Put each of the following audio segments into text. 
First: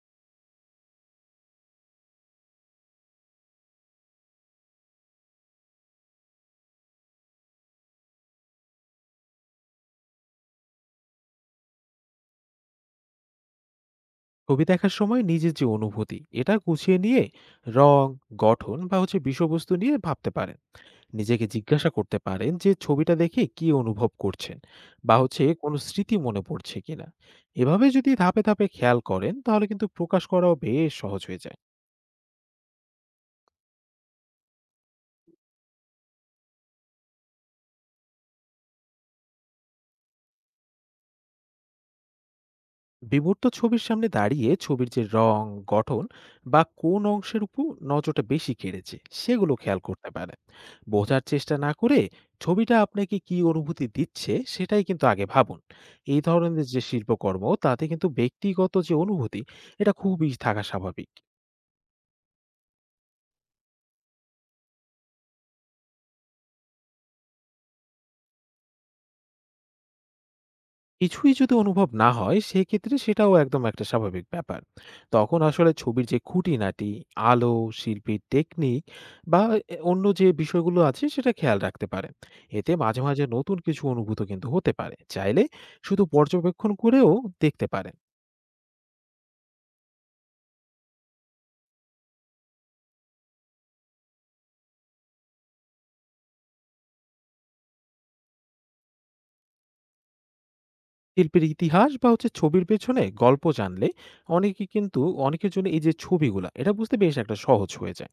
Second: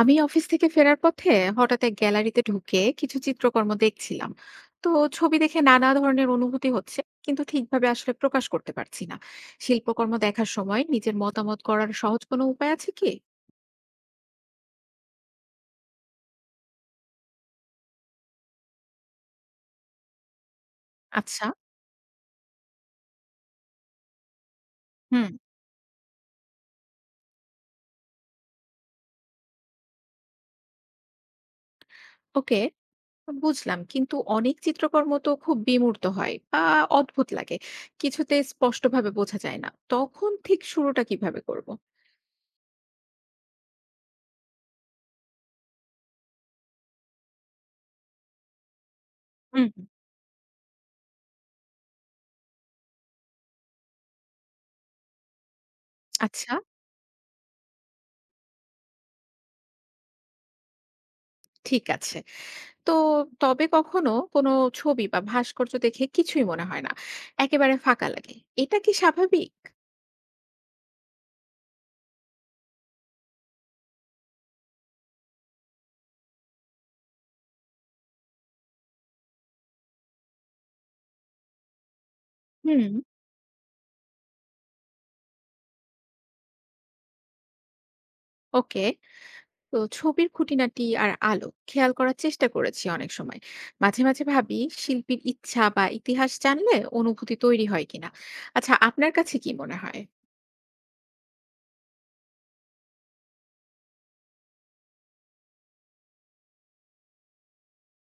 আমি অফিস থেকে ফেরার পথে হঠাৎ এক গ্যালারিতে ঢুকে কিছু চিত্রকর্ম দেখছিলাম। তো, ছবি দেখে নানা ধরনের অনুভূতি হচ্ছে, কিন্তু ঠিকভাবে আসলে প্রকাশ করতে পারছি না। শিল্পকর্ম দেখার সময় নিজের মতামত করার সহজ কোনো উপায় আছে কি? ছবি দেখার সময় নিজের যে অনুভূতি এটা গুছিয়ে নিয়ে রং, গঠন বা হচ্ছে বিষয়বস্তু নিয়ে ভাবতে পারেন। নিজেকে আচ্ছা। জিজ্ঞাসা করতে পারেন যে ছবিটা দেখে কি অনুভব করছেন বা হুম। হচ্ছে কোনো স্মৃতি মনে পড়ছে কিনা। এভাবে যদি ধাপে ধাপে খেয়াল করেন তাহলে কিন্তু প্রকাশ করাও বেশ সহজ হয়ে যায়। ওকে, বুঝলাম, কিন্তু অনেক চিত্রকর্ম তো খুব বিমূর্ত হয় বা অদ্ভুত লাগে। কিছুতে স্পষ্টভাবে বোঝা যায় না, তখন ঠিক শুরুটা কিভাবে করব? বিমূর্ত ছবির সামনে দাঁড়িয়ে ছবির যে রং, গঠন বা কোন অংশের উপর নজরটা বেশি কেড়েছে সেগুলো হুম খেয়াল হুম, করতে পারে। বোঝার চেষ্টা না করে ছবিটা আপনাকে কি অনুভূতি দিচ্ছে সেটাই কিন্তু আগে ভাবুন। এই আচ্ছা। ধরনের যে শিল্পকর্ম তাতে কিন্তু ব্যক্তিগত যে অনুভূতি এটা খুবই থাকা স্বাভাবিক। ঠিক আছে। তো, তবে কখনো কোনো ছবি বা ভাস্কর্য দেখে কিছুই মনে হয় না, একেবারে ফাঁকা লাগে। এটা কি স্বাভাবিক? কিছুই যদি অনুভব না হয় সেক্ষেত্রে সেটাও একদম একটা স্বাভাবিক ব্যাপার। তখন আসলে ছবির যে খুঁটিনাটি, আলো, শিল্পীর টেকনিক বা এ অন্য যে বিষয়গুলো আছে সেটা খেয়াল রাখতে পারেন। এতে হুম। মাঝে মাঝে নতুন কিছু অনুভূত কিন্তু হতে পারে। চাইলে শুধু পর্যবেক্ষণ করেও দেখতে পারেন। ওকে। তো ছবির খুঁটিনাটি আর আলো খেয়াল করার চেষ্টা করেছি অনেক সময়। মাঝে মাঝে ভাবি, শিল্পীর ইচ্ছা বা ইতিহাস জানলে অনুভূতি তৈরি হয় কিনা। আচ্ছা, আপনার কাছে কি মনে হয়? শিল্পের ইতিহাস বা হচ্ছে ছবির পেছনে গল্প জানলে অনেকে কিন্তু অনেকের জন্য এই যে ছবিগুলা এটা বুঝতে বেশ একটা সহজ হয়ে যায়।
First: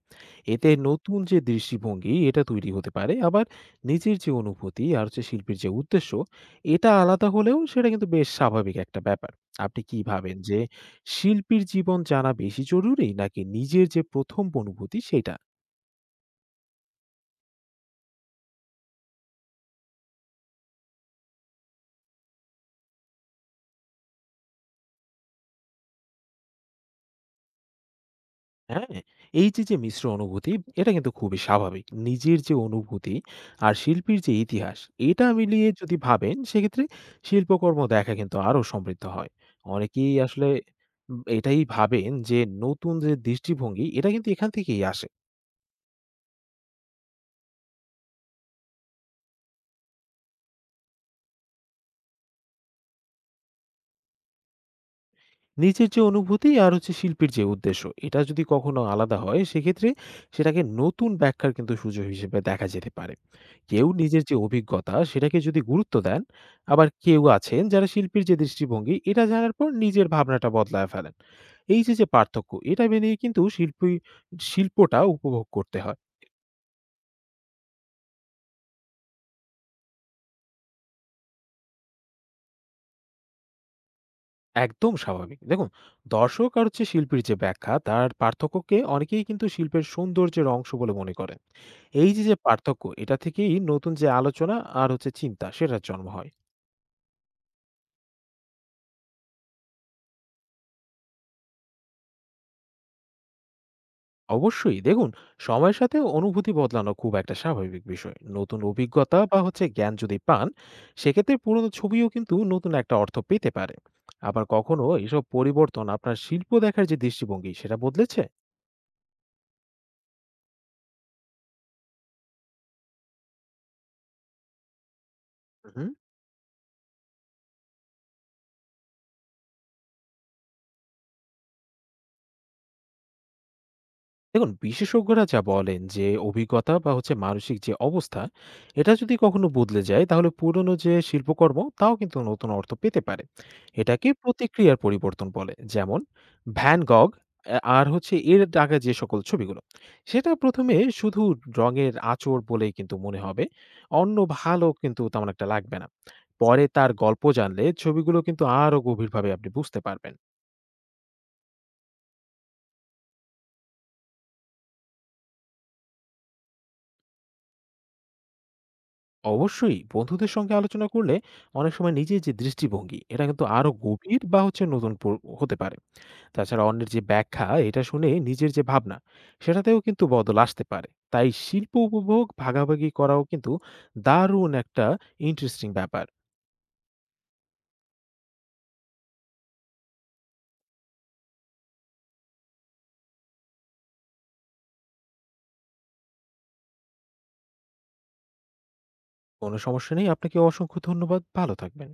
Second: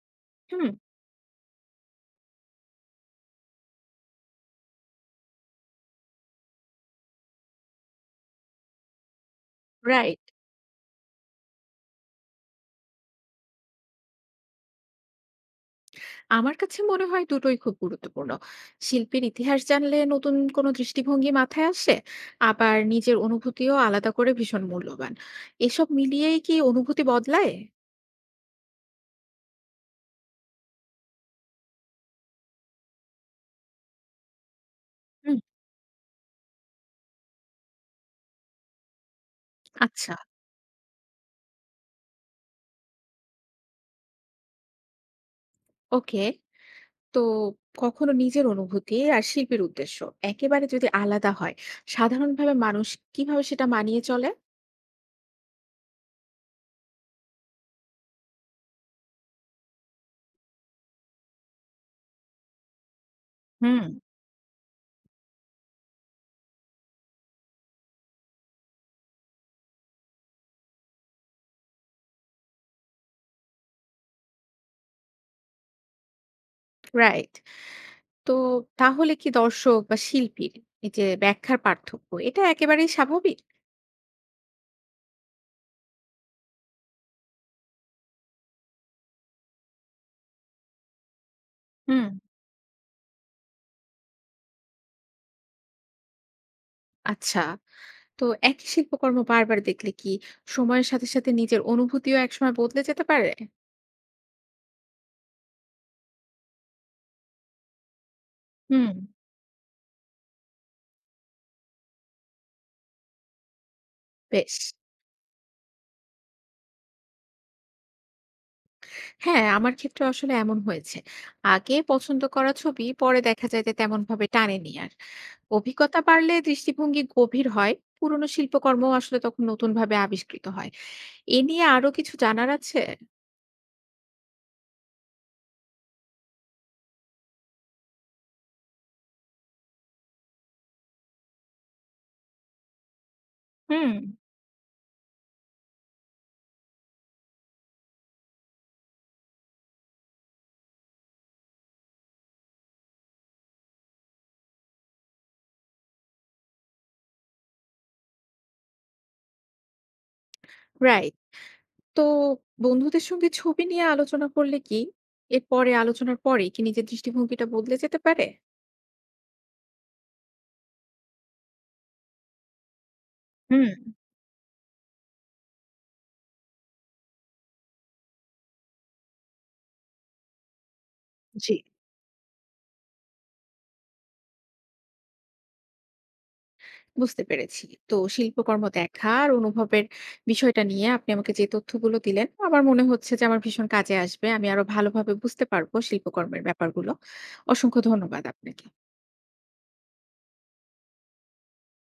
হুম। এতে নতুন যে দৃষ্টিভঙ্গি এটা তৈরি হতে পারে। আবার নিজের যে অনুভূতি আর হচ্ছে শিল্পীর যে উদ্দেশ্য এটা আলাদা হলেও সেটা কিন্তু বেশ স্বাভাবিক একটা ব্যাপার। আপনি কি রাইট। ভাবেন যে শিল্পীর জীবন জানা বেশি জরুরি নাকি নিজের যে প্রথম অনুভূতি সেটা? আমার কাছে মনে হয় দুটোই খুব গুরুত্বপূর্ণ। শিল্পের ইতিহাস জানলে নতুন কোনো দৃষ্টিভঙ্গি মাথায় আসে, আবার নিজের অনুভূতিও আলাদা করে ভীষণ মূল্যবান। এসব মিলিয়েই কি অনুভূতি বদলায়? হ্যাঁ, এই যে, মিশ্র অনুভূতি এটা কিন্তু খুবই স্বাভাবিক। নিজের যে অনুভূতি আর শিল্পীর যে ইতিহাস এটা হুম। মিলিয়ে যদি ভাবেন সেক্ষেত্রে শিল্পকর্ম দেখা কিন্তু আরো সমৃদ্ধ হয়। অনেকেই আচ্ছা, আসলে এটাই ভাবেন যে নতুন যে দৃষ্টিভঙ্গি এটা কিন্তু এখান থেকেই আসে। ওকে। তো, কখনো নিজের অনুভূতি আর শিল্পের উদ্দেশ্য একেবারে যদি আলাদা হয়, সাধারণভাবে মানুষ কিভাবে সেটা মানিয়ে চলে? নিজের যে অনুভূতি আর হচ্ছে শিল্পীর যে উদ্দেশ্য এটা যদি কখনো আলাদা হয় সেক্ষেত্রে সেটাকে নতুন ব্যাখ্যার কিন্তু সুযোগ হিসেবে দেখা যেতে পারে। হুম। কেউ নিজের যে অভিজ্ঞতা সেটাকে যদি গুরুত্ব দেন, আবার কেউ আছেন যারা শিল্পীর যে দৃষ্টিভঙ্গি এটা জানার পর নিজের ভাবনাটা বদলায় ফেলেন। এই যে যে পার্থক্য এটা মেনে কিন্তু শিল্পটা উপভোগ করতে হয়। রাইট। তো, তাহলে কি দর্শক বা শিল্পীর এই যে ব্যাখ্যার পার্থক্য, এটা একেবারেই স্বাভাবিক? একদম স্বাভাবিক। দেখুন, দর্শক আর হচ্ছে শিল্পীর যে ব্যাখ্যা তার পার্থক্যকে অনেকেই কিন্তু শিল্পের সৌন্দর্যের অংশ বলে মনে করেন। হুম। এই যে পার্থক্য এটা থেকেই নতুন যে আলোচনা আর হচ্ছে চিন্তা সেটার জন্ম হয়। আচ্ছা। তো, একই শিল্পকর্ম বারবার দেখলে কি সময়ের সাথে সাথে নিজের অনুভূতিও একসময় বদলে যেতে পারে? অবশ্যই দেখুন, সময়ের সাথে অনুভূতি বদলানো খুব একটা স্বাভাবিক বিষয়। নতুন হুম। অভিজ্ঞতা বা হচ্ছে জ্ঞান যদি পান সেক্ষেত্রে পুরনো ছবিও কিন্তু নতুন একটা অর্থ পেতে পারে। আবার বেশ, কখনো এসব পরিবর্তন আপনার শিল্প দেখার যে দৃষ্টিভঙ্গি সেটা বদলেছে? হ্যাঁ, আমার ক্ষেত্রে আসলে এমন হয়েছে। আগে পছন্দ করা ছবি পরে দেখা যায় যে তেমন ভাবে টানেনি আর। উহু। অভিজ্ঞতা বাড়লে দৃষ্টিভঙ্গি গভীর হয়, পুরনো শিল্পকর্ম আসলে তখন নতুন ভাবে আবিষ্কৃত হয়। এ নিয়ে আরো কিছু জানার আছে। দেখুন, বিশেষজ্ঞরা যা বলেন যে অভিজ্ঞতা বা হচ্ছে মানসিক যে অবস্থা এটা যদি কখনো বদলে যায় তাহলে পুরনো যে শিল্পকর্ম তাও কিন্তু নতুন অর্থ পেতে পারে। হুম। এটাকে প্রতিক্রিয়ার পরিবর্তন বলে। যেমন ভ্যান গগ আর হচ্ছে এর আগে যে সকল ছবিগুলো সেটা প্রথমে শুধু রঙের আঁচড় বলেই কিন্তু মনে হবে, অন্য ভালো কিন্তু তেমন একটা লাগবে না। পরে তার গল্প জানলে ছবিগুলো কিন্তু আরো গভীরভাবে আপনি বুঝতে পারবেন। রাইট। তো, বন্ধুদের সঙ্গে ছবি নিয়ে আলোচনা করলে কি এরপরে আলোচনার পরে কি নিজের দৃষ্টিভঙ্গিটা বদলে যেতে পারে? অবশ্যই, বন্ধুদের সঙ্গে আলোচনা করলে অনেক সময় নিজের যে দৃষ্টিভঙ্গি এটা কিন্তু হুম। আরো গভীর বা হচ্ছে নতুন হতে পারে। তাছাড়া অন্যের যে ব্যাখ্যা এটা শুনে নিজের যে ভাবনা সেটাতেও কিন্তু বদল আসতে পারে। তাই জি। শিল্প উপভোগ ভাগাভাগি করাও কিন্তু দারুণ একটা ইন্টারেস্টিং ব্যাপার। বুঝতে পেরেছি। তো, শিল্পকর্ম দেখা আর অনুভবের বিষয়টা নিয়ে আপনি আমাকে যে তথ্যগুলো দিলেন, আমার মনে হচ্ছে যে আমার ভীষণ কাজে আসবে। আমি আরো ভালোভাবে বুঝতে পারবো শিল্পকর্মের ব্যাপারগুলো। অসংখ্য ধন্যবাদ আপনাকে। কোনো সমস্যা নেই, আপনাকে অসংখ্য ধন্যবাদ। ভালো থাকবেন।